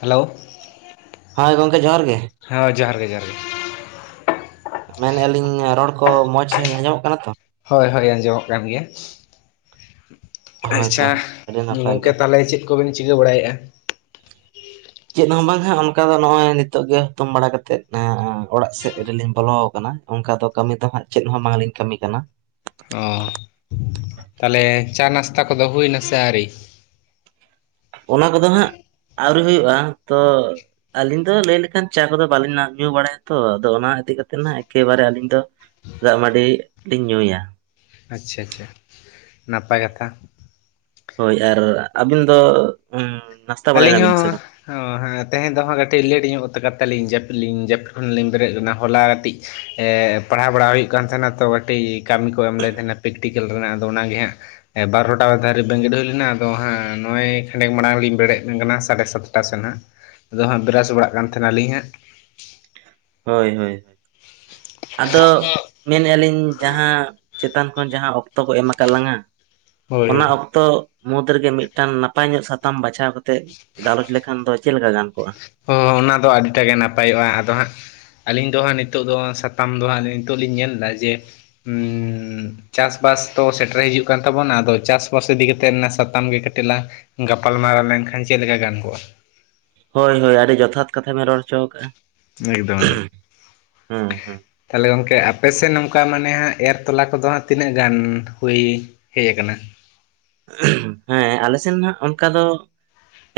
Hello. ᱦᱳᱭ ᱜᱚᱢᱠᱮ ᱡᱚᱦᱟᱨ ᱜᱮ ᱾ ᱦᱮᱸ ᱡᱚᱦᱟᱨ ᱜᱮ ᱡᱚᱦᱟᱨ ᱜᱮ ᱾ ᱢᱮᱱᱮᱜ ᱟᱞᱤᱧ ᱨᱚᱲ ᱠᱚ ᱢᱚᱸᱡᱽ ᱥᱟᱺᱦᱤᱡ ᱟᱸᱡᱚᱢᱚᱜ ᱠᱟᱱᱟ ᱛᱚ? ᱦᱳᱭ ᱦᱳᱭ ᱟᱸᱡᱚᱢᱚᱜ ᱠᱟᱱ ᱜᱮᱭᱟ ᱾ ᱦᱳᱭᱛᱚ ᱟᱪᱪᱷᱟ ᱟᱹᱰᱤ ᱱᱟᱯᱟᱭ ᱜᱚᱢᱠᱮ ᱜᱮ ᱛᱟᱦᱚᱞᱮ ᱪᱮᱫ ᱠᱚᱵᱤᱱ ᱪᱤᱠᱟᱹ ᱵᱟᱲᱟᱭᱮᱫ-ᱟ? ᱪᱮᱫ ᱦᱚᱸ ᱵᱟᱝ ᱦᱟᱸᱜ ᱚᱱᱠᱟ ᱫᱚ ᱱᱚᱜᱼᱚᱭ ᱱᱤᱛᱚᱜ ᱜᱮ ᱦᱩᱛᱩᱢ ᱵᱟᱲᱟ ᱠᱟᱛᱮᱜ, ᱚᱲᱟᱜ ᱥᱮᱫ ᱨᱮᱞᱤᱧ ᱵᱚᱞᱚ ᱠᱟᱱᱟ ᱾ ᱚᱝᱠᱟ ᱫᱚ ᱠᱟᱹᱢᱤ ᱫᱚ ᱦᱟᱸᱜ ᱪᱮᱫ ᱦᱚᱸ ᱵᱟᱝᱞᱤᱧ ᱠᱟᱹᱢᱤ ᱠᱟᱱᱟ ᱾ ᱚ ᱛᱟᱦᱚᱞᱮ ᱪᱟ-ᱱᱟᱥᱛᱟ ᱠᱚᱫᱚ ᱦᱩᱭ ᱱᱟᱥᱮ ᱟᱹᱣᱨᱤ? ᱚᱱᱟ ᱠᱚᱫᱚ ᱦᱟᱸᱜ ᱟᱣᱨᱤ ᱦᱩᱭᱩᱜᱼᱟ ᱛᱚ ᱟᱹᱞᱤᱧ ᱫᱚ ᱞᱟᱹᱭ ᱞᱮᱠᱷᱟᱱ ᱪᱟ ᱠᱚᱫᱚ ᱵᱟᱹᱞᱤᱧ ᱧᱟ ᱧᱩ ᱵᱟᱲᱟᱭᱟ ᱛᱚ, ᱟᱫᱚ ᱚᱱᱟ ᱤᱫᱤ ᱠᱟᱛᱮᱫ ᱮᱠᱮ ᱵᱟᱨᱮ ᱟᱹᱞᱤᱧ ᱫᱚ ᱫᱟᱜ ᱢᱟᱰᱤ ᱞᱤᱧ ᱧᱩᱭᱟ᱾ ᱟᱪᱪᱷᱟ ᱪᱷᱟ ᱱᱟᱯᱟᱭ ᱠᱟᱛᱷᱟ ᱾ ᱦᱳᱭ ᱟᱨ ᱟᱹᱵᱤᱱ ᱫᱚ ᱱᱟᱥᱛᱟ ᱵᱟᱲᱟᱭ ᱟᱹᱞᱤᱧ ᱦᱚ ᱱᱟᱵᱤᱱ ᱥᱮ ᱵᱟᱝ ᱳ ᱦᱮᱸ ᱛᱮᱦᱮᱧ ᱫᱚ ᱦᱟᱸᱜ ᱠᱟᱹᱴᱤᱡ ᱞᱮᱴ ᱧᱚᱜ ᱠᱟᱛᱮ ᱞᱤᱧ ᱡᱟᱹᱯᱤᱫ ᱞᱤᱧ ᱡᱟᱹᱯᱤᱫ ᱠᱷᱚᱱ-ᱞᱤᱧ ᱵᱮᱨᱮᱫ ᱞᱮᱱᱟ ᱦᱚᱞᱟ ᱠᱟᱹᱴᱤᱡ ᱮ ᱯᱟᱲᱦᱟᱣ ᱵᱟᱲᱟ ᱦᱩᱭᱩᱜ ᱠᱟᱱ ᱛᱟᱦᱮᱸᱱᱟ ᱛᱚ ᱠᱟᱹᱴᱤᱡ ᱠᱟᱹᱢᱤ ᱠᱚ ᱮᱢ ᱞᱮᱫ ᱛᱟᱦᱮᱸᱱᱟ ᱯᱮᱠᱴᱤᱠᱮᱞ ᱨᱮᱱᱟᱜ ᱟᱫᱚ ᱚᱱᱟᱜᱮ ᱦᱟᱸᱜ ᱮ ᱵᱟᱨᱚᱴᱟ ᱫᱟᱹᱨᱤᱡ ᱵᱮᱸᱜᱮᱫ ᱦᱩᱭ ᱞᱮᱱᱟ, ᱟᱫᱚ ᱦᱟᱸᱜ ᱱᱚᱜᱼᱚᱭ ᱠᱷᱟᱱᱮᱠ ᱢᱟᱲᱟᱝ ᱞᱤᱧ ᱵᱮᱨᱮᱫ ᱠᱟᱱᱟ ᱥᱟᱲᱮ ᱥᱟᱛᱴᱟ ᱥᱮᱫ ᱦᱟᱸᱜ, ᱟᱫᱚ ᱦᱟᱸᱜ ᱵᱮᱨᱟᱥ ᱵᱟᱲᱟᱜ ᱠᱟᱱ ᱛᱟᱦᱮᱱᱟᱞᱤᱧ ᱦᱟᱸᱜ᱾ ᱦᱳᱭ ᱦᱳᱭ, ᱟᱫᱚ ᱢᱮᱱᱮᱜ ᱟᱞᱤᱧ ᱡᱟᱦᱟᱸ ᱪᱮᱛᱟᱱ ᱠᱷᱚᱱ ᱡᱟᱦᱟᱸ ᱚᱠᱛᱚ ᱠᱚ ᱮᱢ ᱟᱠᱟᱫ ᱞᱟᱝᱟ ᱦᱳᱭ ᱚᱱᱟ ᱦᱳᱭ ᱚᱠᱛᱚ ᱛᱚ ᱢᱩᱫᱽ ᱨᱮᱜᱮ ᱢᱤᱫᱴᱟᱝ ᱱᱟᱯᱟᱭ ᱧᱚᱜ ᱥᱟᱛᱟᱢ ᱵᱟᱪᱷᱟᱣ ᱠᱟᱛᱮ ᱜᱟᱞᱚᱪ ᱞᱮᱠᱷᱟᱱ ᱫᱚ ᱪᱮᱫ ᱞᱮᱠᱟ ᱜᱟᱱ ᱠᱚᱜᱼᱟ? ᱦᱚ ᱚᱱᱟ ᱫᱚ ᱟᱹᱰᱤᱴᱟ ᱜᱮ ᱱᱟᱯᱟᱭᱚᱜᱼᱟ ᱟᱫᱚ ᱦᱟᱸᱜ ᱾ ᱟᱹᱞᱤᱧ ᱫᱚ ᱦᱟᱸᱜ ᱱᱤᱛᱚᱜ ᱫᱚ ᱥᱟᱛᱟᱢ ᱫᱚ ᱦᱟᱸᱜ ᱱᱤᱛᱚᱜ ᱞᱤᱧ ᱧᱮᱞ ᱮᱫᱟ ᱡᱮ ᱩᱸ ᱪᱟᱥᱵᱟᱥ ᱛᱚ ᱥᱮᱴᱮᱨ ᱦᱤᱡᱩᱜ ᱠᱟᱱ ᱛᱟᱵᱚᱱᱟ ᱟᱫᱚ ᱪᱟᱥᱵᱟᱥ ᱤᱫᱤ ᱠᱟᱛᱮᱫ ᱚᱱᱟ ᱥᱟᱛᱟᱢ ᱜᱮ ᱠᱟᱴᱤᱡᱞᱟᱝ ᱜᱟᱯᱟᱞᱢᱟᱨᱟᱣ ᱞᱮᱱᱠᱷᱟᱱ ᱪᱮᱫᱞᱮᱠᱟ ᱜᱟᱱ ᱠᱚᱜᱼᱟ? ᱦᱳᱭ ᱦᱳᱭ ᱟᱹᱰᱤ ᱡᱚᱛᱷᱟᱛ ᱠᱟᱛᱷᱟ ᱵᱮᱱ ᱨᱚᱲ ᱦᱚᱪᱚ ᱠᱟᱜᱼᱟ ᱾ ᱮᱠᱫᱚᱢ ᱮᱠᱫᱚᱢ ᱦᱮᱸ ᱛᱟᱞᱦᱮ ᱜᱚᱝᱠᱮ ᱟᱯᱮ ᱥᱮᱫ ᱱᱚᱝᱠᱟ ᱢᱟᱱᱮ ᱦᱟᱸᱜ ᱮᱨ ᱛᱚᱞᱟ ᱠᱚᱫᱚ ᱦᱟᱸᱜ ᱛᱤᱱᱟᱹᱜ ᱜᱟᱱ ᱦᱩᱭ ᱦᱩᱭ ᱟᱠᱟᱱᱟ? ᱦᱮᱸ ᱟᱞᱮ ᱥᱮᱱ ᱦᱟᱸᱜ ᱚᱱᱠᱟ ᱫᱚ ᱾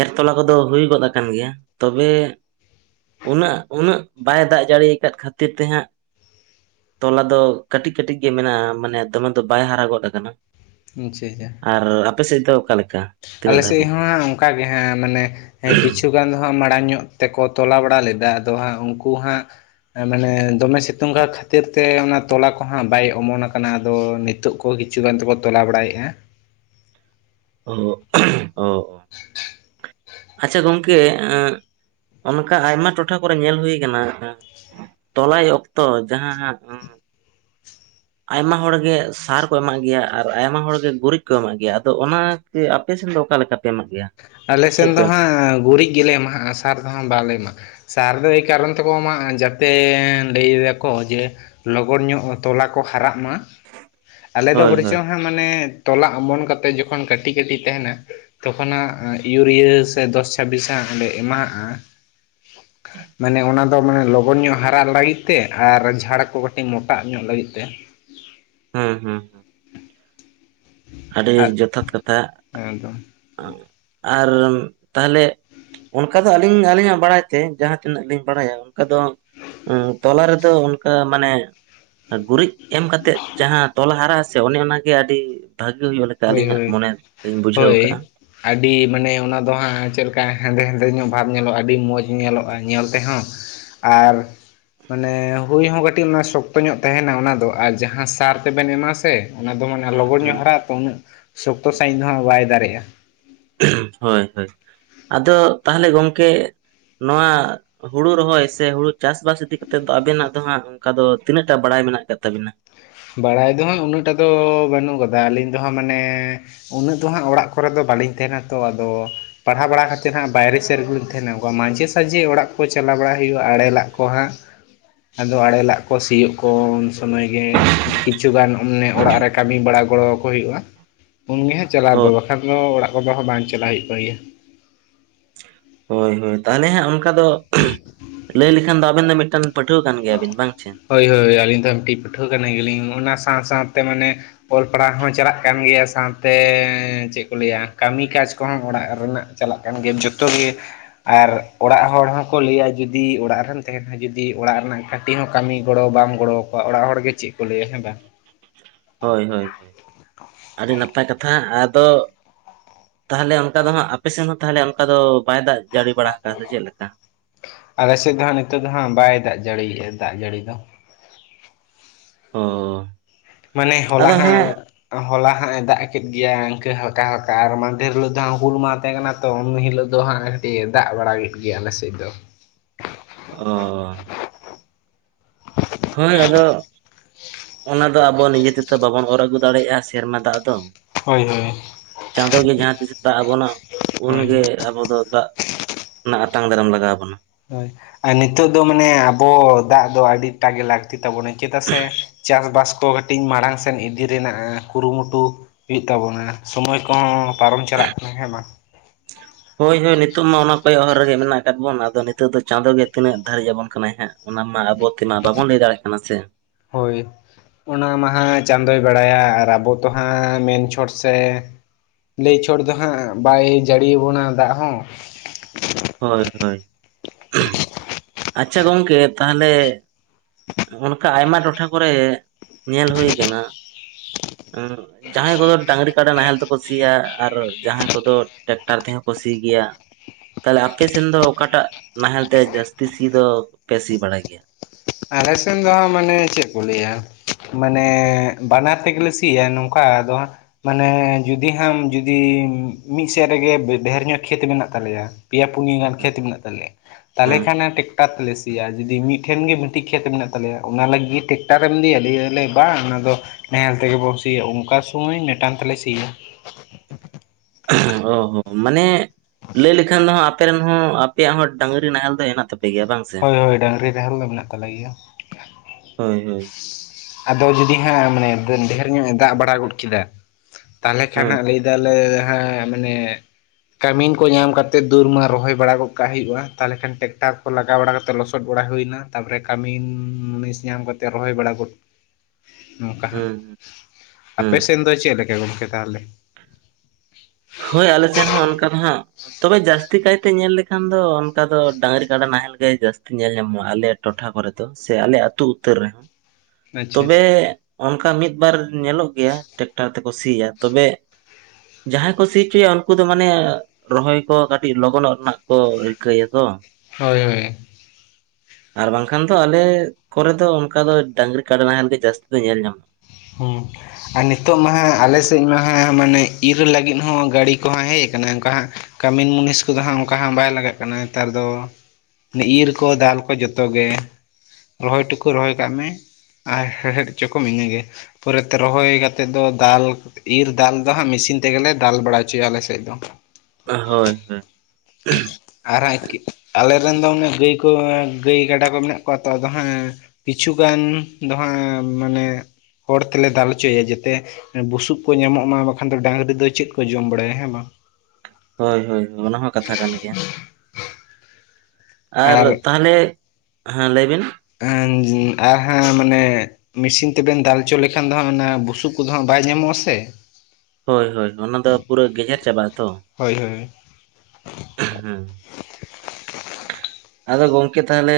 ᱮᱨ ᱛᱚᱞᱟ ᱠᱚᱫᱚ ᱦᱩᱭ ᱜᱚᱫ ᱟᱠᱟᱱ ᱜᱮᱭᱟ ᱛᱚᱵᱮ, ᱩᱱᱟᱹᱜ ᱩᱱᱟᱹᱜ ᱵᱟᱭ ᱫᱟᱜ ᱡᱟᱲᱤᱭ ᱟᱠᱟᱫ ᱠᱷᱟᱹᱛᱤᱨ ᱛᱮ ᱦᱟᱸᱜ ᱾ ᱛᱚᱞᱟ ᱫᱚ ᱠᱟᱹᱴᱤᱡ ᱠᱟᱹᱴᱤᱡ ᱜᱮ ᱢᱮᱱᱟᱜᱼᱟ ᱢᱟᱱᱮ ᱫᱚᱢᱮ ᱫᱚ ᱵᱟᱭ ᱦᱟᱨᱟ ᱜᱚᱫ ᱟᱠᱟᱱᱟ ᱾ ᱢᱤᱪᱷᱮ ᱜᱮᱭᱟ ᱟᱨ ᱟᱯᱮ ᱥᱮᱡ ᱫᱚ ᱚᱠᱟᱮᱠᱟ? ᱟᱞᱮ ᱥᱮᱫ ᱦᱚᱸ ᱚᱱᱠᱟᱜᱮ ᱦᱮᱸ ᱢᱟᱱᱮ ᱠᱤᱪᱷᱩ ᱜᱟᱱ ᱫᱚ ᱦᱟᱸᱜ ᱢᱟᱲᱟᱝ ᱧᱚᱜ ᱛᱮᱠᱚ ᱛᱚᱞᱟ ᱵᱟᱲᱟ ᱞᱮᱫᱟ ᱟᱫᱚ ᱦᱟᱸᱜ ᱩᱱᱠᱩ ᱦᱟᱸᱜ ᱢᱟᱱᱮ ᱫᱚᱢᱮ ᱥᱤᱛᱩᱝ ᱠᱷᱟ ᱠᱷᱟᱹᱛᱤᱨ ᱛᱮ ᱚᱱᱟ ᱛᱚᱞᱟ ᱠᱚᱦᱟᱸᱜ ᱵᱟᱭ ᱚᱢᱚᱱ ᱟᱠᱟᱱᱟ ᱟᱫᱚ ᱱᱤᱛ, ᱱᱤᱛᱚᱜ ᱠᱚ ᱠᱤᱪᱷᱩᱩᱜᱟᱱ ᱫᱚᱠᱚ ᱛᱚᱞᱟ ᱵᱟᱲᱟᱭᱮᱫᱼᱟ ᱾ ᱚ ᱚ ᱚ ᱟᱪᱪᱷᱟ ᱜᱚᱝᱠᱮ ᱮᱸᱜ ᱚᱱᱠᱟ ᱟᱭᱢᱟ ᱴᱚᱴᱷᱟ ᱠᱚᱨᱮ ᱧᱮᱞ ᱦᱩᱭ ᱟᱠᱟᱱᱟ, ᱛᱚᱞᱟᱭ ᱚᱠᱛᱚ ᱡᱟᱦᱟᱸ ᱦᱟᱸᱜ ᱟᱭᱢᱟ ᱦᱚᱲ ᱜᱮ ᱥᱟᱨ ᱠᱚ ᱮᱢᱟᱜ ᱜᱮᱭᱟ ᱟᱨ ᱟᱭᱢᱟ ᱦᱚᱲ ᱜᱮ ᱜᱩᱨᱤᱡ ᱠᱚ ᱮᱢᱟᱜ ᱜᱮᱭᱟ ᱟᱫᱚ ᱚᱱᱟ ᱜᱮ ᱟᱯᱮ ᱥᱮᱱ ᱫᱚ ᱚᱠᱟ ᱞᱮᱠᱟ ᱯᱮ ᱮᱢᱟᱜ ᱜᱮᱭᱟ? ᱟᱞᱮ ᱥᱮᱱ ᱪᱮᱫ ᱯᱮ ᱫᱚ ᱦᱟᱸᱜ ᱜᱩᱨᱤᱡ ᱜᱮᱞᱮ ᱮᱢᱟᱜ-ᱟ ᱥᱟᱨ ᱫᱚ ᱦᱟᱸᱜ ᱵᱟᱞᱮ ᱮᱢᱟᱜ-ᱟ ᱥᱟᱨ ᱫᱚ ᱮᱭ ᱠᱟᱨᱚᱱ ᱛᱮᱠᱚ ᱢᱟ ᱡᱟᱛᱮᱻ ᱞᱟᱹᱭ ᱫᱟᱠᱚ ᱡᱮ ᱞᱚᱜᱚᱱ ᱧᱚᱜ ᱛᱚᱞᱟ ᱠᱚ ᱦᱟᱨᱟᱜ ᱢᱟ ᱟᱞᱮ ᱫᱚ ᱦᱳᱭ ᱦᱳᱭ ᱵᱚᱨᱪᱚᱝ ᱦᱟᱸᱜ ᱢᱟᱱᱮ ᱛᱚᱞᱟ ᱚᱢᱚᱱ ᱠᱟᱛᱮᱫ ᱡᱚᱠᱷᱚᱱ ᱠᱟᱹᱴᱤᱡ ᱠᱟᱹᱴᱤᱡ ᱛᱟᱦᱮᱱᱟ ᱛᱚᱠᱷᱚᱱ ᱦᱟᱸᱜ ᱤᱭᱩᱨᱤᱭᱟᱹ ᱥᱮ ᱫᱚᱥ ᱪᱷᱟᱵᱤᱥᱜ ᱦᱟᱸᱜ ᱞᱮ ᱮᱢᱟᱜᱼᱟ ᱢᱟᱱᱮ ᱚᱱᱟ ᱫᱚ ᱢᱟᱱᱮ ᱞᱚᱜᱚᱱ ᱧᱚᱜ ᱦᱟᱨᱟᱜ ᱞᱟᱹᱜᱤᱫ ᱛᱮ ᱟᱨ ᱡᱷᱟᱲ ᱠᱚ ᱠᱟᱹᱴᱤᱡ ᱢᱚᱴᱟᱜ ᱧᱚᱜ ᱞᱟᱹᱜᱤᱫ ᱛᱮ ᱾ ᱦᱮᱸ ᱦᱩᱸ ᱾ ᱟᱹᱰᱤ ᱡᱚᱛᱷᱟᱛ ᱠᱟᱛᱷᱟ ᱮᱠᱫᱚᱢ ᱟᱨ ᱛᱟᱞᱦᱮ ᱚᱱᱠᱟ ᱫᱚ ᱟᱹᱞᱤᱧ ᱟᱹᱞᱤᱧᱟᱜ ᱵᱟᱲᱟᱭ ᱛᱮ ᱡᱟᱦᱟᱸ ᱛᱤᱱᱟᱹᱜ ᱞᱤᱧ ᱵᱟᱲᱟᱭᱟ ᱚᱱᱠᱟ ᱫᱚ ᱩᱸ ᱛᱚᱞᱟ ᱨᱮᱫᱚ ᱚᱱᱠᱟ ᱢᱟᱱᱮ ᱜᱩᱨᱤᱡ, ᱮᱢ ᱠᱟᱛᱮᱜ ᱡᱟᱦᱟᱸ ᱛᱚᱞᱟ ᱦᱟᱨᱟᱜ ᱟᱥᱮ ᱚᱱᱮ ᱚᱱᱟᱜᱮ ᱟᱹᱰᱤ ᱵᱷᱟᱹᱜᱤ ᱦᱩᱭᱩᱜ ᱞᱟᱹᱜᱤᱫ ᱾ ᱦᱳᱭ ᱟᱹᱞᱤᱧᱟᱜ ᱦᱳᱭ ᱢᱚᱱᱮ ᱛᱮᱞᱤᱧ ᱵᱩᱡᱷᱟᱹᱣ ᱦᱳᱭ ᱟᱠᱟᱜᱼᱟ ᱾ ᱟᱹᱰᱤ ᱢᱟᱱᱮ ᱚᱱᱟ ᱫᱚ ᱦᱟᱸᱜ ᱪᱮᱫ ᱞᱮᱠᱟ ᱦᱮᱸᱫᱮ ᱦᱮᱸᱫᱮ ᱧᱚᱜ ᱵᱷᱟᱵᱽ ᱧᱮᱞᱚᱜᱼᱟ ᱟᱹᱰᱤ ᱢᱚᱡᱽ ᱧᱮᱞᱚᱜᱼᱟ ᱧᱮᱞ ᱛᱮᱦᱚᱸ ᱾ ᱟᱨ ᱢᱟᱱᱮ ᱦᱩᱭ ᱦᱚᱸ ᱠᱟᱹᱴᱤᱡ ᱚᱱᱟ ᱥᱚᱠᱛᱚ ᱧᱚᱜ ᱛᱟᱦᱮᱱᱟ ᱚᱱᱟ ᱫᱚ ᱟᱨ ᱡᱟᱦᱟᱸ ᱥᱟᱨ ᱛᱮᱵᱮᱱ ᱮᱢᱟ ᱥᱮ ᱚᱱᱟ ᱫᱚ ᱢᱟᱱᱮ ᱞᱚᱜᱚᱱ ᱧᱚᱜ ᱦᱟᱨᱟᱜᱼᱟ ᱛᱚ ᱩᱱᱟᱹᱜ ᱥᱚᱠᱛᱚ ᱥᱟᱹᱦᱤᱡ ᱫᱚ‌ ᱦᱟᱸᱜ ᱵᱟᱭ ᱫᱟᱨᱮᱜᱼᱟ ᱾ ᱦᱳᱭ ᱦᱳᱭ ᱟᱫᱚ ᱛᱟᱦᱚᱞᱮ ᱜᱚᱝᱠᱮ ᱱᱚᱣᱟ, ᱦᱩᱲᱩ ᱨᱚᱦᱚᱭ ᱥᱮ ᱦᱩᱲᱩ ᱪᱟᱥᱵᱟᱥ ᱤᱫᱤ ᱠᱟᱛᱮᱫ ᱫᱚ ᱟᱵᱮᱱᱟᱜ ᱫᱚ ᱦᱟᱸᱜ ᱚᱱᱠᱟ ᱫᱚ ᱛᱤᱱᱟᱹᱜ ᱴᱟ ᱵᱟᱲᱟᱭ ᱢᱮᱱᱟᱜ ᱟᱠᱟᱫ ᱛᱟᱵᱤᱱᱟ? ᱵᱟᱲᱟᱭ ᱫᱚ ᱦᱟᱸᱜ ᱩᱱᱟᱹᱜᱴᱟ ᱫᱚ ᱵᱟᱹᱱᱩᱜ ᱠᱟᱫᱟ ᱟᱹᱞᱤᱧ ᱫᱚ ᱦᱟᱸᱜ ᱢᱟᱱᱮ ᱩᱱᱟᱹᱜ ᱫᱚ ᱦᱟᱸᱜ ᱚᱲᱟᱜ ᱠᱚᱨᱮ ᱫᱚ ᱵᱟᱹᱞᱤᱧ ᱛᱟᱦᱮᱱᱟ ᱛᱚ ᱟᱫᱚ ᱯᱟᱲᱦᱟᱣ ᱵᱟᱲᱟ ᱠᱟᱛᱮᱫ ᱦᱟᱸᱜ ᱵᱟᱭᱨᱮ ᱥᱮᱫ ᱨᱮᱜᱮᱞᱤᱧ ᱛᱟᱦᱮᱱᱟ᱾ ᱚᱱᱠᱟ ᱢᱟᱡᱷᱮ ᱥᱟᱡᱷᱮ ᱚᱲᱟᱜ ᱠᱚ ᱪᱟᱞᱟᱣ ᱵᱟᱲᱟ ᱦᱩᱭᱩᱜᱼᱟ᱾ ᱟᱲᱮᱞᱟᱜ ᱠᱚ ᱦᱟᱸᱜ᱾ ᱟᱫᱚ ᱟᱲᱮ ᱞᱟᱜ ᱠᱚ, ᱥᱤᱭᱳᱜ ᱠᱚ ᱩᱱ ᱥᱚᱢᱚᱭ ᱜᱮ᱾ ᱠᱤᱪᱷᱩᱜᱟᱱ ᱚᱱᱮ ᱚᱲᱟᱜ ᱨᱮ ᱠᱟᱹᱢᱤ ᱵᱟᱲᱟ ᱜᱚᱲᱚ ᱠᱚ ᱦᱩᱭᱩᱜᱼᱟ᱾ ᱩᱱ ᱜᱮᱸ ᱦᱟᱸᱜ ᱪᱟᱞᱟᱣ ᱫᱚ᱾ ᱦᱳᱭ ᱵᱟᱠᱷᱟᱱ ᱫᱚ ᱚᱲᱟᱜ ᱠᱚᱫᱚ ᱦᱚᱸ ᱵᱟᱝ ᱪᱟᱞᱟᱣ ᱦᱩᱭᱩᱜ ᱠᱟᱱ ᱜᱮᱭᱟ᱾ ᱦᱳᱭ ᱦᱳᱭ, ᱛᱟᱦᱚᱞᱮ ᱦᱟᱸᱜ ᱚᱱᱠᱟ ᱫᱚ ᱞᱟᱹᱭ ᱞᱮᱠᱷᱟᱱ ᱫᱚ ᱟᱵᱮᱱ ᱫᱚ ᱢᱤᱫᱴᱟᱝ ᱯᱟᱹᱴᱷᱩᱣᱟᱹ ᱠᱟᱱ ᱜᱮᱭᱟ ᱵᱤᱱ ᱵᱟᱝ ᱪᱮ? ᱦᱳᱭ ᱦᱳᱭ, ᱟᱹᱞᱤᱧ ᱫᱚ ᱢᱤᱫᱴᱮᱡ ᱯᱟᱹᱴᱷᱩᱣᱟᱹ ᱠᱟᱱ ᱜᱮᱭᱟᱞᱤᱧ᱾ ᱚᱱᱟ ᱥᱟᱶ ᱥᱟᱶᱛᱮ ᱢᱟᱱᱮ ᱚᱞ ᱯᱟᱲᱦᱟᱣ ᱦᱚᱸ ᱪᱟᱞᱟᱜ ᱠᱟᱱ ᱜᱮᱭᱟ᱾ ᱥᱟᱶᱛᱮ ᱪᱮᱫ ᱠᱚ ᱞᱟᱹᱭᱟ? ᱠᱟᱹᱢᱤ ᱠᱟᱡᱽ ᱠᱚᱦᱚᱸ ᱚᱲᱟᱜ ᱨᱮᱱᱟᱜ ᱪᱟᱞᱟᱜ ᱠᱟᱱ ᱜᱮᱭᱟ᱾ ᱡᱷᱚᱛᱚ ᱜᱮ ᱟᱨ ᱚᱲᱟᱜ ᱦᱚᱲ ᱦᱚᱸᱠᱚ ᱞᱟᱹᱭᱟ ᱡᱩᱫᱤ ᱚᱲᱟᱜ ᱨᱮᱢ ᱛᱟᱦᱮᱱ ᱦᱚᱸ ᱡᱩᱫᱤ ᱚᱲᱟᱜ ᱨᱮᱱᱟᱜ ᱠᱟᱹᱴᱤᱡ ᱦᱚᱸ ᱠᱟᱹᱢᱤ ᱜᱚᱲᱚ ᱵᱟᱢ ᱜᱚᱲᱚ ᱟᱠᱚᱣᱟ᱾ ᱚᱲᱟᱜ ᱦᱚᱲ ᱜᱮ ᱪᱮᱫ ᱠᱚ ᱞᱟᱹᱭᱟ ᱦᱮᱸ ᱵᱟᱝ? ᱦᱳᱭ ᱦᱳᱭ ᱦᱳᱭ, ᱟᱹᱰᱤ ᱱᱟᱯᱟᱭ ᱠᱟᱛᱷᱟ᱾ ᱟᱫᱚ ᱛᱟᱦᱚᱞᱮ ᱚᱱᱠᱟ ᱫᱚ ᱦᱟᱸᱜ ᱟᱯᱮᱥᱮᱫ ᱦᱚᱸ ᱛᱟᱦᱚᱞᱮ ᱚᱱᱠᱟ ᱫᱚ ᱵᱟᱭ ᱫᱟᱜ ᱡᱟᱹᱲᱤ ᱵᱟᱲᱟ ᱟᱠᱟᱫᱟ ᱥᱮ ᱪᱮᱫ ᱞᱮᱠᱟ? ᱟᱞᱮ ᱥᱮᱫ ᱫᱚ ᱦᱟᱜ ᱱᱤᱛᱚᱜ ᱫᱚ ᱦᱟᱸᱜ ᱵᱟᱭ ᱫᱟᱜ ᱡᱟᱹᱲᱤᱭᱼᱟ᱾ ᱫᱟᱜ ᱡᱟᱹᱲᱤ ᱫᱚ᱾ ᱚᱸ᱾ ᱢᱟᱱᱮ ᱦᱚᱞᱟ ᱦᱚᱸᱜ ᱦᱚᱞᱟ ᱦᱟᱸᱜ ᱮ ᱫᱟᱜ ᱠᱮᱫ ᱜᱮᱭᱟ᱾ ᱤᱱᱠᱟᱹ ᱦᱟᱞᱠᱟ ᱦᱟᱞᱠᱟ ᱟᱨ ᱢᱟᱫᱷᱮᱨ ᱦᱤᱞᱳᱜ ᱫᱚ ᱦᱟᱸᱜ ᱦᱩᱞ ᱢᱟ ᱛᱟᱦᱮᱸ ᱠᱟᱱᱟ᱾ ᱛᱚ ᱩᱱ ᱦᱤᱞᱳᱜ ᱫᱚ ᱦᱟᱸᱜ ᱠᱟᱹᱴᱤᱡ ᱫᱟᱜ ᱵᱟᱲᱟ ᱠᱮᱫ ᱜᱮᱭᱟ᱾ ᱟᱞᱮ ᱥᱮᱫ ᱫᱚ᱾ ᱚᱸ᱾ ᱦᱳᱭ ᱟᱫᱚ ᱚᱱᱟ ᱫᱚ ᱟᱵᱚ ᱱᱤᱡᱮ ᱛᱮᱫᱚ ᱵᱟᱵᱚᱱ ᱚᱨ ᱟᱹᱜᱩ ᱫᱟᱲᱮᱭᱟᱜᱼᱟ, ᱥᱮᱨᱢᱟ ᱫᱟᱜ ᱫᱚ᱾ ᱦᱳᱭ ᱦᱳᱭ ᱪᱟᱸᱫᱚ ᱜᱮ ᱡᱟᱦᱟᱸᱛᱤᱥᱮ ᱫᱟᱜ ᱟᱵᱚᱱᱟ ᱦᱳᱭ ᱩᱱᱜᱮ ᱟᱵᱚ ᱫᱚ ᱫᱟᱜ ᱨᱮᱱᱟᱜ ᱟᱛᱟᱝ ᱫᱟᱨᱟᱢ ᱞᱟᱜᱟᱣ ᱵᱚᱱᱟ᱾ ᱦᱳᱭ ᱟᱨ ᱱᱤᱛᱚᱜ ᱫᱚ ᱢᱟᱱᱮ ᱟᱵᱚ ᱫᱟᱜ ᱫᱚ ᱟᱹᱰᱤᱴᱟᱜ ᱜᱮ ᱞᱟᱹᱠᱛᱤ ᱛᱟᱵᱚᱱᱟ᱾ ᱪᱮᱫᱟᱜ ᱥᱮ ᱪᱟᱥᱵᱟᱥ ᱠᱚ ᱠᱟᱹᱴᱤᱡ ᱢᱟᱲᱟᱝ ᱥᱮᱱ ᱤᱫᱤ ᱨᱮᱱᱟᱜ ᱠᱩᱨᱩᱢᱩᱴᱩ ᱦᱩᱭᱩᱜ ᱛᱟᱵᱚᱱᱟ᱾ ᱥᱚᱢᱚᱭ ᱠᱚᱦᱚᱸ ᱯᱟᱨᱚᱢ ᱪᱟᱞᱟᱜ ᱠᱟᱱᱟ ᱦᱮᱸ ᱢᱟ᱾ ᱦᱳᱭ ᱦᱳᱭ, ᱱᱤᱛᱚᱜ ᱢᱟ ᱚᱱᱟ ᱠᱚᱭᱚᱜ ᱦᱚᱨ ᱨᱮᱜᱮ ᱢᱮᱱᱟᱜ ᱟᱠᱟᱫ ᱵᱚᱱ᱾ ᱟᱫᱚ ᱱᱤᱛᱚᱜ ᱫᱚ ᱪᱟᱸᱫᱚ ᱜᱮ ᱛᱤᱱᱟᱹᱜ ᱫᱷᱟᱹᱨᱤᱡ ᱟᱵᱚᱱ ᱠᱟᱱᱟᱭ ᱦᱟᱸᱜ ᱚᱱᱟ ᱢᱟ ᱟᱵᱚ ᱛᱮᱢᱟ ᱵᱟᱵᱚᱱ ᱞᱟᱹᱭ ᱫᱟᱲᱮᱭᱟᱜ ᱠᱟᱱᱟ ᱥᱮ? ᱦᱳᱭ᱾ ᱚᱱᱟ ᱢᱟᱦᱟ ᱪᱟᱸᱫᱚᱭ ᱵᱟᱲᱟᱭᱟ ᱟᱨ ᱟᱵᱚ ᱛᱚ ᱦᱟᱸᱜ ᱢᱮᱱ ᱪᱷᱚᱴ ᱥᱮ ᱞᱟᱹᱭ ᱪᱷᱚᱲ ᱫᱚ ᱦᱟᱸᱜ ᱵᱟᱭ ᱡᱟᱹᱲᱤᱭᱟᱵᱚᱱᱟ ᱫᱟᱜ ᱦᱚᱸ᱾ ᱦᱳᱭ ᱦᱳᱭ ᱟᱪᱪᱷᱟ ᱜᱚᱝᱠᱮ ᱛᱟᱦᱚᱞᱮ ᱚᱱᱠᱟ ᱟᱭᱢᱟ ᱴᱚᱴᱷᱟ ᱠᱚᱨᱮ ᱧᱮᱞ ᱦᱩᱭ ᱟᱠᱟᱱᱟ ᱡᱟᱦᱟᱸᱭ ᱠᱚᱫᱚ ᱰᱟᱹᱝᱨᱤ ᱠᱟᱰᱟ ᱱᱟᱦᱮᱞ ᱛᱮᱠᱚ ᱥᱤᱭᱟ ᱟᱨ ᱡᱟᱦᱟᱸᱭ ᱠᱚᱫᱚ ᱴᱨᱟᱠᱴᱟᱨ ᱛᱮᱦᱚᱸ ᱠᱚ ᱥᱤ ᱜᱮᱭᱟ᱾ ᱛᱟᱦᱚᱞᱮ ᱟᱯᱮ ᱥᱮᱱ ᱫᱚ ᱚᱠᱟᱴᱟᱜ ᱱᱟᱦᱮᱞ ᱛᱮ ᱡᱟᱹᱥᱛᱤ ᱥᱤ ᱫᱚ ᱯᱮ ᱥᱤ ᱵᱟᱲᱟᱭ ᱜᱮᱭᱟ᱾ ᱟᱞᱮᱥᱮᱱ ᱫᱚ ᱢᱟᱱᱮ ᱪᱮᱫ ᱠᱚ ᱞᱟᱹᱭᱟ᱾ ᱢᱟᱱᱮ ᱵᱟᱱᱟᱨ ᱛᱮᱜᱮᱞᱮ ᱥᱤᱭᱟ ᱱᱚᱝᱠᱟ ᱟᱫᱚ ᱢᱟᱱᱮ ᱡᱩᱫᱤ ᱦᱟᱢ ᱡᱩᱫᱤ ᱢᱤᱫ ᱥᱮᱫ ᱨᱮᱜᱮ ᱰᱷᱮᱨ ᱧᱚᱜ ᱠᱷᱮᱛ ᱢᱮᱱᱟᱜ ᱛᱟᱞᱮᱭᱟ᱾ ᱯᱮᱭᱟ ᱯᱩᱱᱭᱟᱹ ᱜᱟᱱ ᱠᱷᱮᱛ ᱢᱮᱱᱟᱜ ᱛᱟᱞᱮᱭᱟ᱾ ᱛᱟᱦᱞᱮ ᱦᱮᱸ ᱠᱷᱟᱱᱮ ᱴᱮᱠᱴᱟᱨ ᱛᱮᱞᱮ ᱥᱤᱭᱟᱼᱟ, ᱡᱩᱫᱤ ᱢᱤᱫᱴᱷᱮᱱ ᱜᱮ ᱠᱟᱹᱡ ᱠᱷᱮᱛ ᱢᱮᱱᱟᱜ ᱛᱟᱞᱮᱭᱟ᱾ ᱚᱱᱟ ᱞᱟᱹᱜᱤᱫ ᱴᱮᱠᱴᱟᱨᱮᱢ ᱤᱫᱤᱭᱟ ᱞᱟᱹᱭ ᱫᱟᱞᱮ ᱵᱟᱝ ᱚᱱᱟ ᱫᱚ ᱱᱟᱦᱮᱞ ᱛᱮᱜᱮ ᱵᱚᱱ ᱥᱤᱭᱟ᱾ ᱚᱱᱠᱟ ᱥᱚᱢᱚᱭ ᱱᱮᱛᱟᱱ ᱛᱮᱞᱮ ᱥᱤᱭᱟ᱾ ᱚ ᱦᱚᱸ ᱢᱟᱱᱮ ᱞᱟᱹᱭ ᱞᱮᱠᱷᱟᱱ ᱫᱚ ᱦᱟᱸᱜ ᱟᱯᱮ ᱨᱮᱱ ᱦᱚᱸ ᱟᱯᱮᱭᱟᱜ ᱦᱚᱸ ᱰᱟᱝᱨᱤ ᱱᱟᱦᱮᱞ ᱫᱚ ᱦᱮᱱᱟᱜ ᱛᱟᱯᱮ ᱜᱮᱭᱟ ᱵᱟᱝ? ᱥᱮ? ᱦᱳᱭ ᱦᱳᱭ, ᱰᱟᱹᱝᱨᱤ ᱱᱟᱦᱮᱞ ᱫᱚ ᱢᱮᱱᱟᱜ ᱛᱟᱞᱮ ᱜᱮᱭᱟ᱾ ᱦᱳᱭ ᱦᱳᱭ ᱟᱫᱚ ᱡᱩᱫᱤ ᱦᱟᱸᱜ ᱢᱟᱱᱮ ᱰᱷᱮᱨ ᱧᱚᱜ ᱮ ᱫᱟᱜ ᱵᱟᱲᱟ ᱜᱚᱫ ᱠᱮᱫᱟ᱾ ᱛᱟᱞᱦᱮ ᱠᱷᱟᱱ ᱦᱮᱸ ᱦᱟᱸᱜ ᱞᱟᱹᱭ ᱫᱟᱞᱮ ᱦᱟᱸᱜ ᱢᱟᱱᱮ ᱠᱟᱹᱢᱤᱱ ᱠᱚ ᱧᱟᱢ ᱠᱟᱛᱮ ᱫᱩᱨ ᱢᱟ ᱨᱚᱦᱚᱭ ᱵᱟᱲᱟ ᱜᱚᱫᱠᱟᱜ ᱦᱩᱭᱩᱜᱼᱟ ᱛᱟᱞᱦᱮ ᱠᱷᱟᱱ ᱴᱮᱠᱴᱟᱨ ᱠᱚ ᱞᱟᱜᱟᱜᱼᱟ ᱫᱟᱠᱟᱣ ᱵᱟᱲᱟ ᱠᱟᱛᱮ ᱞᱚᱥᱚᱫ ᱵᱟᱲᱟ ᱦᱩᱭᱱᱟ ᱛᱟᱯᱚᱨᱮ ᱠᱟᱹᱢᱤᱻ ᱢᱩᱱᱤᱥ ᱧᱟᱢ ᱠᱟᱛᱮ ᱨᱚᱦᱚᱭ ᱵᱟᱲᱟ ᱜᱚᱫ ᱱᱚᱝᱠᱟ ᱦᱟᱸᱜ ᱦᱩᱸ ᱦᱩᱸ ᱟᱯᱮ ᱥᱮᱱ ᱫᱚ ᱪᱮᱫ ᱞᱮᱠᱟ ᱜᱚᱝᱠᱮ ᱛᱟᱦᱚᱞᱮ ᱦᱳᱭ ᱟᱞᱮ ᱥᱮᱱ ᱦᱚᱸ ᱚᱱᱠᱟ ᱫᱚ ᱦᱟᱸᱜ ᱛᱚᱵᱮ ᱡᱟᱹᱥᱛᱤ ᱠᱟᱭᱛᱮ ᱧᱮᱞ ᱞᱮᱠᱷᱟᱱ ᱫᱚ ᱚᱱᱠᱟ ᱫᱚ ᱰᱟᱹᱝᱨᱤ ᱜᱟᱰᱟ ᱱᱟᱦᱮᱞ ᱜᱮ ᱡᱟᱹᱥᱛᱤ ᱧᱮᱞ ᱧᱟᱢᱚᱜᱼᱟ ᱟᱞᱮ ᱴᱚᱴᱷᱟ ᱠᱚᱨᱮ ᱫᱚ ᱥᱮ ᱟᱞᱮ ᱟᱹᱛᱩ ᱩᱛᱟᱹᱨ ᱨᱮᱦᱚᱸ ᱟᱪᱪᱷᱟ ᱛᱚᱵᱮ ᱟᱪᱪᱷᱟ ᱚᱱᱠᱟ ᱢᱤᱫᱵᱟᱨ ᱧᱮᱞᱚᱜ ᱜᱮᱭᱟ ᱴᱮᱠᱴᱟᱨ ᱛᱮᱠᱚ ᱥᱤᱭᱟ ᱛᱚᱵᱮ ᱡᱟᱦᱟᱸ ᱠᱚ ᱥᱤ ᱦᱚᱪᱚᱭᱟ ᱩᱱᱠᱩ ᱫᱚ ᱢᱟᱱᱮ ᱨᱚᱦᱚᱭ ᱠᱚ ᱠᱟᱹᱴᱤᱡ ᱞᱚᱜᱚᱱᱚᱜ ᱨᱮᱱᱟᱜ ᱠᱚ ᱨᱤᱠᱟᱹᱭᱟ ᱛᱚ ᱦᱳᱭ ᱦᱳᱭ [unintelligible] ᱟᱨ ᱵᱟᱝᱠᱷᱟᱱ ᱫᱚ ᱟᱞᱮ ᱠᱚᱨᱮ ᱫᱚ ᱚᱱᱠᱟ ᱫᱚ ᱰᱟᱹᱝᱨᱤ ᱠᱟᱰᱟ ᱱᱟᱦᱮᱞ ᱜᱮ ᱡᱟᱹᱥᱛᱤ ᱫᱚ ᱧᱮᱞ ᱧᱟᱢᱚᱜᱼᱟ ᱦᱩᱸ ᱟᱨ ᱱᱤᱛᱚᱜ ᱢᱟ ᱦᱟᱸᱜ ᱟᱞᱮ ᱥᱮᱫ ᱢᱟ ᱦᱟᱸᱜ ᱢᱟᱱᱮ ᱤᱨ ᱞᱟᱹᱜᱤᱫ ᱦᱚᱸ ᱜᱟᱹᱲᱤ ᱠᱚ ᱦᱟᱸᱜ ᱦᱮᱡ ᱠᱟᱱᱟ ᱚᱱᱠᱟ ᱦᱟᱸᱜ ᱠᱟᱹᱢᱤᱱ ᱢᱩᱱᱤᱥ ᱠᱚᱫᱚ ᱦᱟᱸᱜ ᱚᱱᱠᱟ ᱦᱟᱸᱜ ᱵᱟᱭ ᱞᱟᱜᱟᱜ ᱠᱟᱱᱟ ᱱᱮᱛᱟᱨ ᱫᱚ ᱤᱨ ᱠᱚ ᱫᱟᱞ ᱠᱚ ᱡᱚᱛᱚ ᱜᱮ ᱨᱚᱦᱚᱭ ᱴᱩᱠᱩ ᱨᱚᱦᱚᱭ ᱠᱟᱜ ᱢᱮ ᱟᱨ ᱦᱮᱲᱦᱮᱫ ᱚᱪᱚᱚᱠᱢ ᱤᱱᱟᱹᱜᱮ ᱯᱚᱨᱮᱛᱮ ᱨᱚᱦᱚᱭ ᱠᱟᱛᱮᱫ ᱫᱚ ᱫᱟᱞ ᱤᱨ ᱫᱟᱞ ᱫᱚ ᱦᱟᱸᱜ ᱢᱮᱥᱤᱱ ᱛᱮᱜᱮᱞᱮ ᱫᱟᱞ ᱵᱟᱲᱟ ᱦᱚᱪᱚᱭᱟ ᱟᱞᱮ ᱥᱮᱫ ᱫᱚ ᱦᱳᱭ ᱦᱳᱭ ᱟᱨ ᱦᱟᱸᱜ ᱟᱞᱮᱨᱮᱱ ᱫᱚ ᱩᱱᱟᱹᱜ ᱜᱟᱹᱭ ᱠᱚ ᱜᱟᱹᱭ ᱜᱟᱰᱟ ᱠᱚ ᱢᱮᱱᱟᱜ ᱠᱚᱣᱟ ᱛᱚ ᱟᱫᱚ ᱦᱟᱸᱜ ᱠᱤᱪᱷᱩ ᱜᱟᱱ ᱫᱚ ᱦᱟᱸᱜ ᱢᱟᱱᱮ ᱦᱚᱲ ᱛᱮᱞᱮ ᱫᱟᱞ ᱦᱚᱪᱚᱭᱟ ᱡᱟᱛᱮ ᱵᱩᱥᱩᱵ ᱠᱚ ᱧᱟᱢᱚᱜ ᱢᱟ ᱵᱟᱠᱷᱟᱱ ᱫᱚ ᱰᱟᱝᱨᱤ ᱫᱚ ᱪᱮᱫ ᱠᱚ ᱡᱚᱢ ᱵᱟᱲᱟᱭᱟ ᱦᱮᱸ ᱵᱟᱝ ᱦᱳᱭ ᱦᱳᱭ ᱚᱱᱟ ᱦᱚᱸ ᱠᱟᱛᱷᱟ ᱠᱟᱱ ᱜᱮᱭᱟ ᱟᱨ ᱛᱟᱦᱚᱞᱮ ᱦᱮᱸ ᱞᱟᱹᱭᱵᱤᱱ ᱮᱸᱜ ᱟᱦᱟ ᱢᱟᱱᱮ ᱢᱮᱥᱤᱱ ᱛᱮᱵᱮᱱ ᱫᱟᱞ ᱚᱪᱚ ᱞᱮᱠᱷᱟᱱ ᱫᱚ ᱦᱟᱸᱜ ᱚᱱᱟ ᱵᱩᱥᱩᱵ ᱠᱚᱫᱚ ᱦᱟᱸᱜ ᱵᱟᱭ ᱧᱟᱢᱚᱜᱼᱟᱥᱮ ᱦᱳᱭ ᱦᱳᱭ ᱚᱱᱟ ᱫᱚ ᱯᱩᱨᱟᱹ ᱜᱮᱡᱮᱨ ᱪᱟᱵᱟᱜ ᱟᱛᱚ ᱦᱳᱭ ᱦᱳᱭ ᱟᱫᱚ ᱜᱚᱝᱠᱮ ᱛᱟᱦᱚᱞᱮ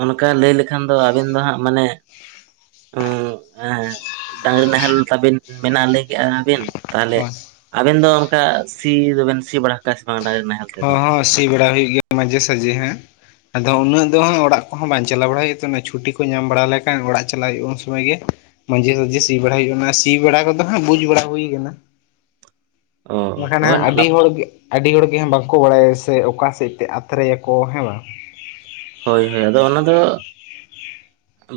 ᱚᱱᱠᱟ ᱞᱟᱹᱭ ᱞᱮᱠᱷᱟᱱ ᱫᱚ ᱟᱵᱮᱱ ᱫᱚ ᱦᱟᱸᱜ ᱢᱟᱱᱮ ᱩᱸᱜ ᱮᱸ ᱰᱟᱝᱨᱤ ᱱᱟᱦᱮᱞ ᱛᱟᱵᱤᱱ ᱢᱮᱱᱟᱜ ᱞᱟᱹᱭ ᱠᱮᱫᱼᱟᱵᱤᱱ ᱛᱟᱦᱚᱞᱮ ᱦᱳᱭ ᱟᱵᱮᱱ ᱫᱚ ᱚᱱᱠᱟ ᱥᱤ ᱫᱚᱵᱮᱱ ᱥᱤ ᱵᱟᱲᱟ ᱠᱟᱜ-ᱟ ᱥᱮ ᱵᱟᱝ ᱰᱟᱝᱨᱤ ᱱᱟᱦᱮᱞ? ᱦᱚ, ᱛᱮᱫᱚ ᱸ ᱦᱚᱸ ᱥᱤ ᱵᱟᱲᱟ ᱦᱩᱭᱩᱜ ᱜᱮᱭᱟ ᱢᱟᱡᱷᱮ ᱥᱟᱡᱷᱮ ᱟᱫᱚ ᱩᱱᱟᱹᱜ ᱫᱚ ᱦᱟᱸᱜ ᱚᱲᱟᱜ ᱠᱚᱦᱚᱸ ᱵᱟᱝ ᱪᱟᱞᱟ ᱵᱟᱲᱟ ᱦᱩᱭᱩᱜᱼᱟ ᱛᱚ ᱪᱷᱩᱴᱤ ᱠᱚ ᱧᱟᱢ ᱵᱟᱲᱟ ᱞᱮᱠᱷᱟᱱ ᱚᱲᱟᱜ ᱪᱟᱞᱟᱜ ᱦᱩᱭᱩᱜᱼᱟ ᱩᱱ ᱥᱚᱢᱚᱭ ᱜᱮ ᱢᱟᱡᱷᱮ ᱥᱟᱡᱷᱮ ᱥᱤ ᱵᱟᱲᱟ ᱦᱩᱭᱩᱜ ᱠᱟᱱᱟ ᱥᱤ ᱵᱟᱲᱟ ᱠᱚᱫᱚ ᱦᱟᱸᱜ ᱵᱩᱡᱽ ᱵᱟᱲᱟ ᱦᱩᱭ ᱠᱟᱱᱟ [unintelligible] ᱵᱟᱠᱷᱟᱱ ᱦᱳᱭ ᱦᱟᱸᱜ ᱟᱹᱰᱤ ᱦᱚᱲ ᱜᱮ ᱟᱹᱰᱤ ᱦᱚᱲᱜᱮ ᱵᱟᱝᱠᱚ ᱵᱟᱲᱟᱭᱟ ᱥᱮ ᱚᱠᱟ ᱥᱮᱫ ᱛᱮ ᱟᱛᱨᱮᱭᱟᱠᱚ ᱦᱮᱸ ᱵᱟᱝ ᱦᱳᱭ ᱦᱳᱭ ᱟᱫᱚ ᱚᱱᱟ ᱫᱚ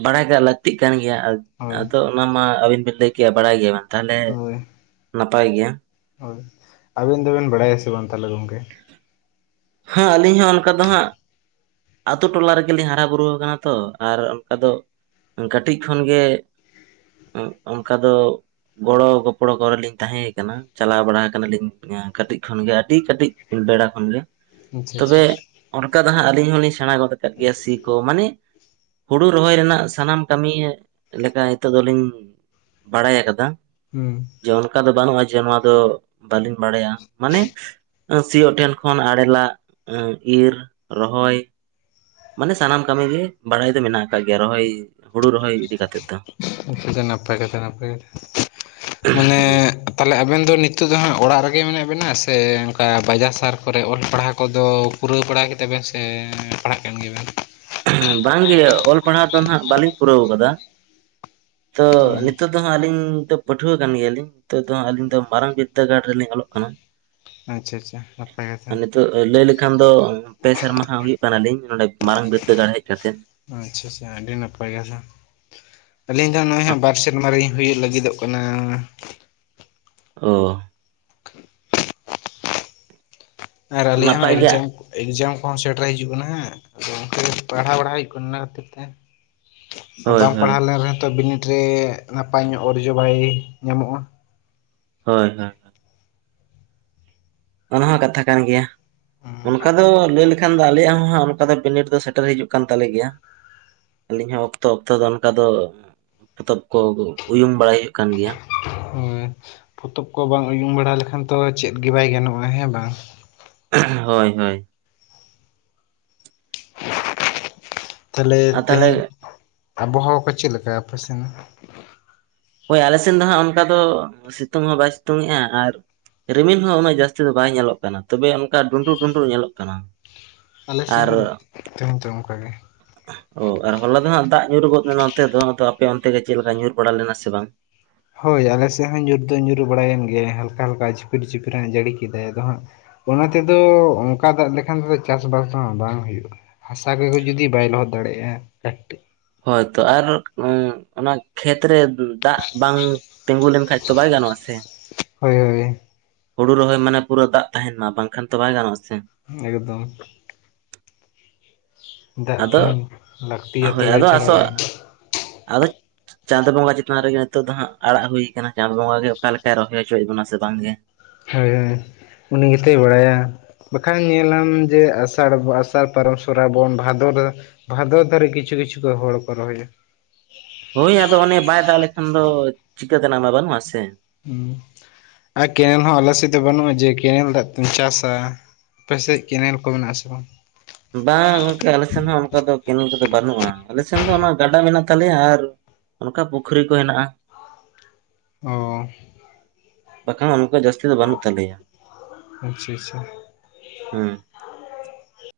ᱵᱟᱲᱟᱭᱟᱜ ᱞᱟᱹᱠᱛᱤᱜ ᱠᱟᱱ ᱜᱮᱭᱟ ᱦᱳᱭ ᱟᱫᱚ ᱚᱱᱟ ᱢᱟ ᱟᱹᱵᱤᱱ ᱵᱤᱱ ᱞᱟᱹᱭ ᱠᱮᱜᱼᱟ ᱵᱟᱲᱟᱭ ᱜᱮᱭᱟ ᱵᱮᱱ ᱛᱟᱦᱚᱞᱮ ᱦᱳᱭ ᱱᱟᱯᱟᱭ ᱜᱮᱭᱟ ᱦᱳᱭ ᱟᱵᱮᱱ ᱫᱚᱵᱮᱱ ᱵᱟᱲᱟᱭᱟ ᱥᱮ ᱵᱟᱝ ᱛᱟᱦᱚᱞᱮ ᱜᱚᱢᱠᱮ? ᱦᱮᱸ ᱟᱹᱞᱤᱧ ᱦᱚᱸ ᱚᱱᱠᱟ ᱫᱚ ᱦᱟᱸᱜ ᱟᱛᱳ ᱴᱚᱞᱟ ᱨᱮᱜᱮᱞᱤᱧ ᱦᱟᱨᱟ ᱵᱩᱨᱩ ᱟᱠᱟᱱᱟ ᱛᱚ ᱟᱨ ᱚᱱᱠᱟ ᱫᱚ ᱠᱟᱹᱴᱤᱡ ᱠᱷᱚᱱᱜᱮ ᱚᱱᱠᱟ ᱫᱚ ᱜᱚᱲᱚ ᱜᱚᱯᱚᱲᱚ ᱠᱚᱨᱮᱞᱤᱧ ᱛᱟᱦᱮᱸ ᱠᱟᱱᱟ ᱪᱟᱞᱟᱣ ᱵᱟᱲᱟ ᱟᱠᱟᱱᱟᱞᱤᱧ ᱠᱟᱹᱴᱤᱡ ᱠᱷᱚᱱᱜᱮ ᱟᱹᱰᱤ ᱠᱟᱹᱴᱤᱡ ᱵᱮᱲᱟ ᱠᱷᱚᱱ ᱜᱮ ᱟᱪᱪᱷᱟ ᱟᱪᱪᱷᱟ ᱛᱚᱵᱮ ᱚᱱᱠᱟ ᱫᱚ ᱦᱟᱸᱜ ᱟᱹᱞᱤᱧ ᱦᱚᱞᱤᱧ ᱥᱮᱸᱬᱟ ᱜᱚᱫ ᱠᱟᱜ ᱜᱮᱭᱟ ᱥᱤ ᱠᱚ ᱢᱟᱱᱮᱼᱼ ᱦᱩᱲᱩ ᱨᱚᱦᱚᱭ ᱨᱮᱱᱟᱜ ᱥᱟᱱᱟᱢ ᱠᱟᱹᱢᱤ ᱞᱮᱠᱟ ᱱᱤᱛᱚᱜ ᱫᱚᱞᱤᱧᱼᱼ ᱵᱟᱲᱟᱭ ᱟᱠᱟᱫᱟ᱾ ᱦᱩᱸ ᱡᱮ ᱚᱱᱠᱟ ᱫᱚ ᱵᱟᱹᱱᱩᱜᱼᱟ ᱡᱮ ᱱᱚᱣᱟ ᱫᱚ ᱵᱟᱹᱞᱤᱧ ᱵᱟᱲᱟᱭᱟ ᱢᱟᱱᱮ ᱥᱤᱭᱳᱜ ᱴᱷᱮᱱ ᱠᱷᱚᱱᱼᱼ ᱟᱲᱮᱞᱟᱜ ᱤᱨ ᱨᱚᱦᱚᱭ, ᱢᱟᱱᱮ ᱥᱟᱱᱟᱢ ᱠᱟᱹᱢᱤ ᱜᱮ ᱵᱟᱲᱟᱭ ᱫᱚ ᱢᱮᱱᱟᱜ ᱟᱠᱟᱫ ᱜᱮᱭᱟ ᱨᱚᱦᱚᱭ ᱦᱩᱲᱩ ᱨᱚᱦᱚᱭ ᱤᱫᱤ ᱠᱟᱛᱮᱜ ᱫᱚ ᱱᱟᱯᱟᱭ ᱠᱟᱛᱷᱟ ᱜᱚᱢᱠᱮ ᱢᱟᱱᱮᱼᱼ ᱦᱩᱸ ᱛᱟᱦᱚᱞᱮ ᱟᱵᱮᱱ ᱫᱚ ᱱᱤᱛᱳ ᱫᱚ ᱦᱟᱸᱟᱜ ᱚᱲᱟᱜ ᱨᱮᱜᱮ ᱢᱮᱱᱟᱜ ᱵᱮᱮᱱᱟ ᱥᱮ ᱚᱱᱠᱟ ᱵᱟᱡᱟᱨ ᱥᱟᱨ ᱠᱚᱨᱮ ᱚᱞ ᱯᱟᱲᱦᱟᱣ ᱠᱚᱫᱚᱼᱼ ᱯᱩᱨᱟᱹᱣ ᱵᱟᱲᱟ ᱠᱮᱫᱟ ᱵᱮᱱ ᱥᱮ ᱯᱟᱲᱦᱟᱜ ᱠᱟᱱ ᱜᱮᱵᱮᱱᱼᱼ ᱵᱟᱝᱜᱮ ᱚᱞ ᱯᱟᱲᱦᱟᱣ ᱫᱚ ᱱᱟᱦᱟᱜ ᱵᱟᱹᱞᱤᱧ ᱯᱩᱨᱟᱹᱣ ᱟᱠᱟᱫᱟ ᱛᱚ ᱦᱩᱸ ᱱᱤᱛᱳᱼᱼ ᱱᱤᱛ ᱟᱹᱞᱤᱧ ᱯᱟᱹᱴᱷᱩᱣᱟᱹ ᱠᱟᱱ ᱜᱮᱭᱟᱞᱤᱧ ᱱᱤᱛᱚᱜ ᱫᱚ ᱟᱹᱞᱤᱧ ᱫᱚ ᱢᱟᱨᱟᱝ ᱵᱤᱫᱽᱫᱟᱹᱜᱟᱲ ᱨᱮᱞᱤᱧ ᱚᱞᱚᱜ ᱠᱟᱱᱟ᱾ ᱟᱪᱪᱷᱟ ᱟᱪᱪᱷᱟ ᱱᱟᱯᱟᱭ ᱠᱟᱛᱷᱟ ᱱᱤᱛᱚᱜ ᱞᱟᱹᱭ ᱞᱮᱠᱷᱟᱱ ᱫᱚ ᱯᱮ ᱥᱮᱨᱢᱟ ᱟᱦᱟ ᱦᱩᱭᱩᱜ ᱠᱟᱱᱟᱞᱤᱧ ᱱᱚᱰᱮ ᱢᱟᱨᱟᱝ ᱵᱫᱟᱹᱜᱟᱲ ᱦᱮᱡ ᱠᱟᱛᱮᱮᱫ᱾ ᱟᱪᱪᱷᱟ ᱟᱪᱪᱷᱟ ᱟᱹᱰᱤ ᱱᱟᱯᱟᱭ ᱠᱟᱛᱷᱟ ᱟᱹᱞᱤᱧ ᱫᱚ ᱱᱚᱜᱼᱚᱭ ᱦᱟᱸᱜ ᱵᱟᱨ ᱥᱮᱨᱢᱟ ᱞᱤᱧ ᱦᱩᱭᱩᱜ ᱞᱟᱹᱜᱤᱫᱚᱜ ᱠᱟᱱᱟ᱾ ᱚᱻ ᱟᱨ ᱟᱞᱮᱭᱟᱜ ᱦᱚᱸ ᱱᱟᱯᱟᱭ ᱜᱮ ᱮᱠᱡᱟᱢ᱾ ᱮᱠᱡᱟᱢ ᱠᱚᱦᱚᱸ ᱥᱮᱴᱮᱨ ᱦᱤᱡᱩᱜ ᱠᱟᱱᱟ ᱦᱟᱸᱜ ᱟᱫᱚ ᱚᱱᱠᱟ ᱠᱟᱴᱤᱡ ᱯᱟᱲᱦᱟᱣ ᱵᱟᱲᱟ ᱦᱩᱭᱩᱜ ᱠᱟᱱᱟ ᱚᱱᱟ ᱠᱷᱟᱹᱛᱤᱨ ᱛᱮ᱾ ᱟᱨ ᱦᱳᱭ ᱵᱟᱝ ᱦᱳᱭ ᱯᱟᱲᱦᱟᱣ ᱞᱮᱱ ᱨᱮᱦᱚᱸ ᱛᱚ ᱵᱤᱱᱤᱰ ᱨᱮ ᱱᱟᱯᱟᱭ ᱧᱚᱜ ᱚᱨᱡᱚ ᱵᱟᱭ ᱧᱟᱢᱚᱜᱼᱟ᱾ ᱦᱳᱭ ᱦᱳᱭ᱾ ᱚᱱᱟ ᱦᱚᱸ ᱠᱟᱛᱷᱟ ᱠᱟᱱ ᱜᱮᱭᱟ, ᱦᱩᱸ ᱚᱱᱠᱟ ᱫᱚ ᱞᱟᱹᱭ ᱞᱮᱼᱼ ᱮᱠᱷᱟᱱ ᱫᱚ ᱟᱞᱮᱭᱟᱜ ᱦᱚᱸ ᱦᱟᱸᱜ ᱚᱱᱠᱟ ᱫᱚ ᱵᱤᱱᱤᱰ ᱫᱚ ᱥᱮᱴᱮᱨ ᱦᱤᱡᱩᱜ ᱠᱟᱱ ᱛᱟᱞᱮ ᱜᱮᱭᱟ᱾ ᱟᱹᱞᱤᱧ ᱦᱚᱸ ᱚᱠᱛᱚ ᱚᱠᱛᱚ ᱫᱚ ᱚᱱᱠᱟ ᱫᱚ ᱯᱚᱛᱚᱵ ᱠᱚ ᱩᱭᱩᱝ ᱵᱟᱲᱟᱭ ᱦᱩᱭᱩᱜ ᱠᱟᱱ ᱜᱮᱭᱟ᱾ ᱦᱩᱸ ᱯᱚᱛᱚᱵ ᱠᱚ ᱵᱟᱝ ᱩᱭᱩᱝ ᱵᱟᱲᱟ ᱞᱮᱠᱷᱟᱱ ᱛᱚ ᱪᱮᱫ ᱜᱮ ᱵᱟᱭ ᱜᱟᱱᱚᱜᱼᱟ, ᱦᱮᱸ ᱵᱟᱝ? [unintelligible] ᱦᱳᱭ ᱦᱳᱭ᱾ ᱛᱟᱦᱞᱮ ᱟᱨ ᱛᱟᱦᱚᱞᱮ ᱛᱮᱦᱮᱧ ᱟᱵᱚᱦᱟᱣᱟ ᱠᱚ ᱪᱮᱫ ᱞᱮᱠᱟ ᱟᱯᱮ ᱥᱮᱱ? ᱦᱳᱭ ᱟᱞᱮ ᱥᱮᱱ ᱫᱚ ᱦᱟᱸᱜ ᱚᱱᱠᱟ ᱫᱚ ᱥᱤᱛᱩᱝ ᱦᱚᱸ ᱵᱟᱭ ᱥᱤᱛᱩᱝᱮᱼᱟ ᱟᱨᱼᱼ ᱨᱤᱢᱤᱞ ᱦᱚᱸ ᱩᱱᱟᱹᱜ ᱡᱟᱹᱥᱛᱤ ᱫᱚ ᱵᱟᱭ ᱧᱮᱞᱚᱜ ᱠᱟᱱᱟ ᱛᱚᱵᱮ ᱚᱱᱠᱟ ᱰᱩᱱᱰᱩᱜ ᱰᱩᱩᱱᱰᱩ ᱧᱮᱞᱚᱜ ᱠᱟᱱᱟ᱾ ᱟᱞᱮ ᱥᱮᱫ ᱟᱨ ᱦᱚᱸ ᱛᱮᱦᱮᱧ ᱫᱚ ᱚᱱᱠᱟ ᱜᱮ᱾ ᱚ ᱟᱨ ᱦᱚᱞᱟ ᱫᱚ ᱦᱟᱸᱜ ᱫᱟᱜ ᱧᱩᱨ ᱜᱚᱫ ᱞᱮᱱᱟ ᱱᱚᱛᱮ ᱫᱚ ᱟᱫᱚ ᱟᱯᱮ ᱚᱱᱛᱮ ᱜᱮ ᱪᱮᱫ ᱞᱮᱠᱟ ᱧᱩᱨ ᱵᱟᱲᱟ ᱞᱮᱱᱟ ᱥᱮ ᱵᱟᱝ? ᱦᱳᱭ ᱟᱞᱮ ᱥᱮᱫ ᱦᱚᱸ ᱧᱩᱨ ᱫᱚ ᱧᱩᱨᱩ ᱵᱟᱲᱟᱭᱮᱱ ᱜᱮᱭᱟ ᱦᱟᱞᱠᱟ ᱦᱟᱞᱠᱟ ᱡᱷᱤᱯᱤᱨ ᱡᱷᱤᱯᱤᱨᱮ ᱡᱟᱹᱲᱤ ᱠᱮᱫᱟᱭ ᱟᱫᱚ ᱦᱟᱸᱜᱼᱼ ᱚᱱᱟ ᱛᱮᱫᱚ ᱚᱱᱠᱟ ᱫᱟᱜ ᱞᱮᱠᱷᱟᱱ ᱛᱮᱫᱚ ᱪᱟᱥᱵᱟᱥ ᱦᱚᱸ ᱵᱟᱝ ᱦᱩᱭᱩᱜᱼᱟ᱾ ᱦᱟᱥᱟ ᱠᱚᱜᱮ ᱡᱩᱫᱤ ᱵᱟᱭ ᱞᱚᱦᱚᱫ ᱫᱟᱲᱮᱭᱟᱜᱼᱟ ᱠᱟᱹᱴᱤᱼᱼ ᱦᱳᱭᱛᱚ ᱟᱨ ᱩᱸ ᱚᱱᱟ ᱠᱷᱮᱛ ᱨᱮ ᱫᱟᱜ ᱵᱟᱝᱼᱼ ᱛᱤᱸᱜᱩ ᱞᱮᱱ ᱠᱷᱟᱡ ᱛᱚ ᱵᱟᱭ ᱜᱟᱱᱚᱜᱼᱟ ᱥᱮ᱾ ᱦᱳᱭ ᱦᱳᱭ᱾ ᱦᱩᱲᱩ ᱨᱚᱦᱚᱭ ᱢᱟᱱᱮ ᱯᱩᱨᱟᱹ ᱫᱟᱜ ᱛᱟᱦᱮᱱ ᱢᱟ ᱵᱟᱝᱠᱷᱟᱱ ᱛᱚ ᱵᱟᱭ ᱜᱟᱱᱚᱜᱼᱟ ᱥᱮ᱾ ᱮᱠᱫᱚᱢ᱾ ᱫᱟᱜ ᱟᱫᱚ ᱛᱮᱦᱮᱱ ᱞᱟᱹᱠᱛᱤᱭᱟ ᱦᱳᱭ ᱛᱚᱵᱮ ᱟᱫᱚ ᱪᱷᱟᱲ ᱵᱟᱭ ᱟᱫᱚ ᱪᱟᱸᱫᱚ ᱵᱚᱸᱜᱟ ᱪᱮᱛᱟᱱ ᱨᱮᱜᱮ ᱱᱤᱛᱚᱜ ᱫᱚ ᱦᱟᱸᱜ ᱟᱲᱟᱜ ᱦᱩᱭ ᱠᱟᱱᱟ ᱪᱟᱸᱫᱚ ᱵᱚᱸᱜᱟ ᱜᱮ ᱚᱠᱟ ᱞᱮᱠᱟᱭ ᱨᱚᱦᱚᱭ ᱦᱚᱪᱚᱭᱮᱫ ᱵᱚᱱᱟ ᱥᱮ ᱵᱟᱝ ᱜᱮᱼᱼ ᱦᱳᱭ ᱦᱳᱭ, ᱩᱱᱤ ᱜᱮᱛᱭ ᱵᱟᱲᱟᱭᱟ᱾ ᱵᱟᱠᱷᱟᱱ ᱧᱮᱞᱟᱢ ᱡᱮ ᱟᱥᱟᱲ ᱵᱚ ᱟᱥᱟᱲ ᱯᱟᱨᱚᱢ ᱥᱚᱨᱟᱭ ᱵᱚᱱ ᱵᱷᱟᱫᱚᱨᱼᱼ ᱵᱷᱟᱫᱚᱨ ᱫᱷᱟᱨᱤᱪ ᱠᱤᱪᱷᱩ ᱠᱤᱪᱷᱩ ᱠᱚ ᱦᱚᱲ ᱠᱚ ᱨᱚᱦᱚᱭᱟ᱾ ᱦᱳᱭ ᱟᱫᱚ ᱚᱱᱮ ᱵᱟᱭ ᱫᱟᱜ ᱞᱮᱠᱷᱟᱱ ᱫᱚ ᱪᱤᱠᱟᱹ ᱛᱮᱱᱟᱜ ᱢᱟ ᱵᱟᱹᱱᱩᱜᱼᱟ ᱥᱮ ᱾ ᱦᱩᱸ ᱟᱨ ᱠᱮᱱᱮᱞ ᱦᱚᱸ ᱟᱞᱮ ᱥᱮᱫ ᱫᱚ ᱵᱟᱹᱱᱩᱜᱼᱟ ᱡᱮ ᱠᱮᱱᱮᱞ ᱫᱟᱜ ᱛᱮᱢ ᱪᱟᱥᱟ ᱾ ᱟᱯᱮ ᱥᱮᱜ ᱠᱮᱱᱮᱞ ᱠᱚ ᱢᱮᱱᱟᱜᱼᱟ ᱥᱮ ᱵᱟᱝ? ᱵᱟᱝ ᱜᱚᱝᱠᱮ ᱟᱞᱮ ᱥᱮᱱ ᱦᱚᱸ ᱚᱱᱠᱟ ᱫᱚ ᱠᱮᱱᱮᱞ ᱠᱚᱫᱚ ᱵᱟᱹᱱᱩᱜᱼᱟ ᱾ ᱟᱞᱮ ᱥᱮᱱ ᱫᱚ ᱚᱱᱟ ᱜᱟᱰᱟ ᱢᱮᱱᱟᱜ ᱛᱟᱞᱮᱭᱟ ᱟᱨ ᱚᱱᱠᱟ ᱯᱩᱠᱷᱨᱤ ᱠᱚ ᱦᱮᱱᱟᱜᱼᱟ᱾ [inaudible] ᱚᱻ ᱵᱟᱠᱷᱟᱱ ᱚᱱᱠᱟ ᱡᱟᱹᱥᱛᱤ ᱫᱚ ᱵᱟᱹᱱᱩᱜ ᱛᱟᱞᱮᱭᱟ ᱾ ᱟᱪᱪᱷᱟ ᱟᱪᱪᱷᱟ ᱾ ᱦᱩᱸ᱾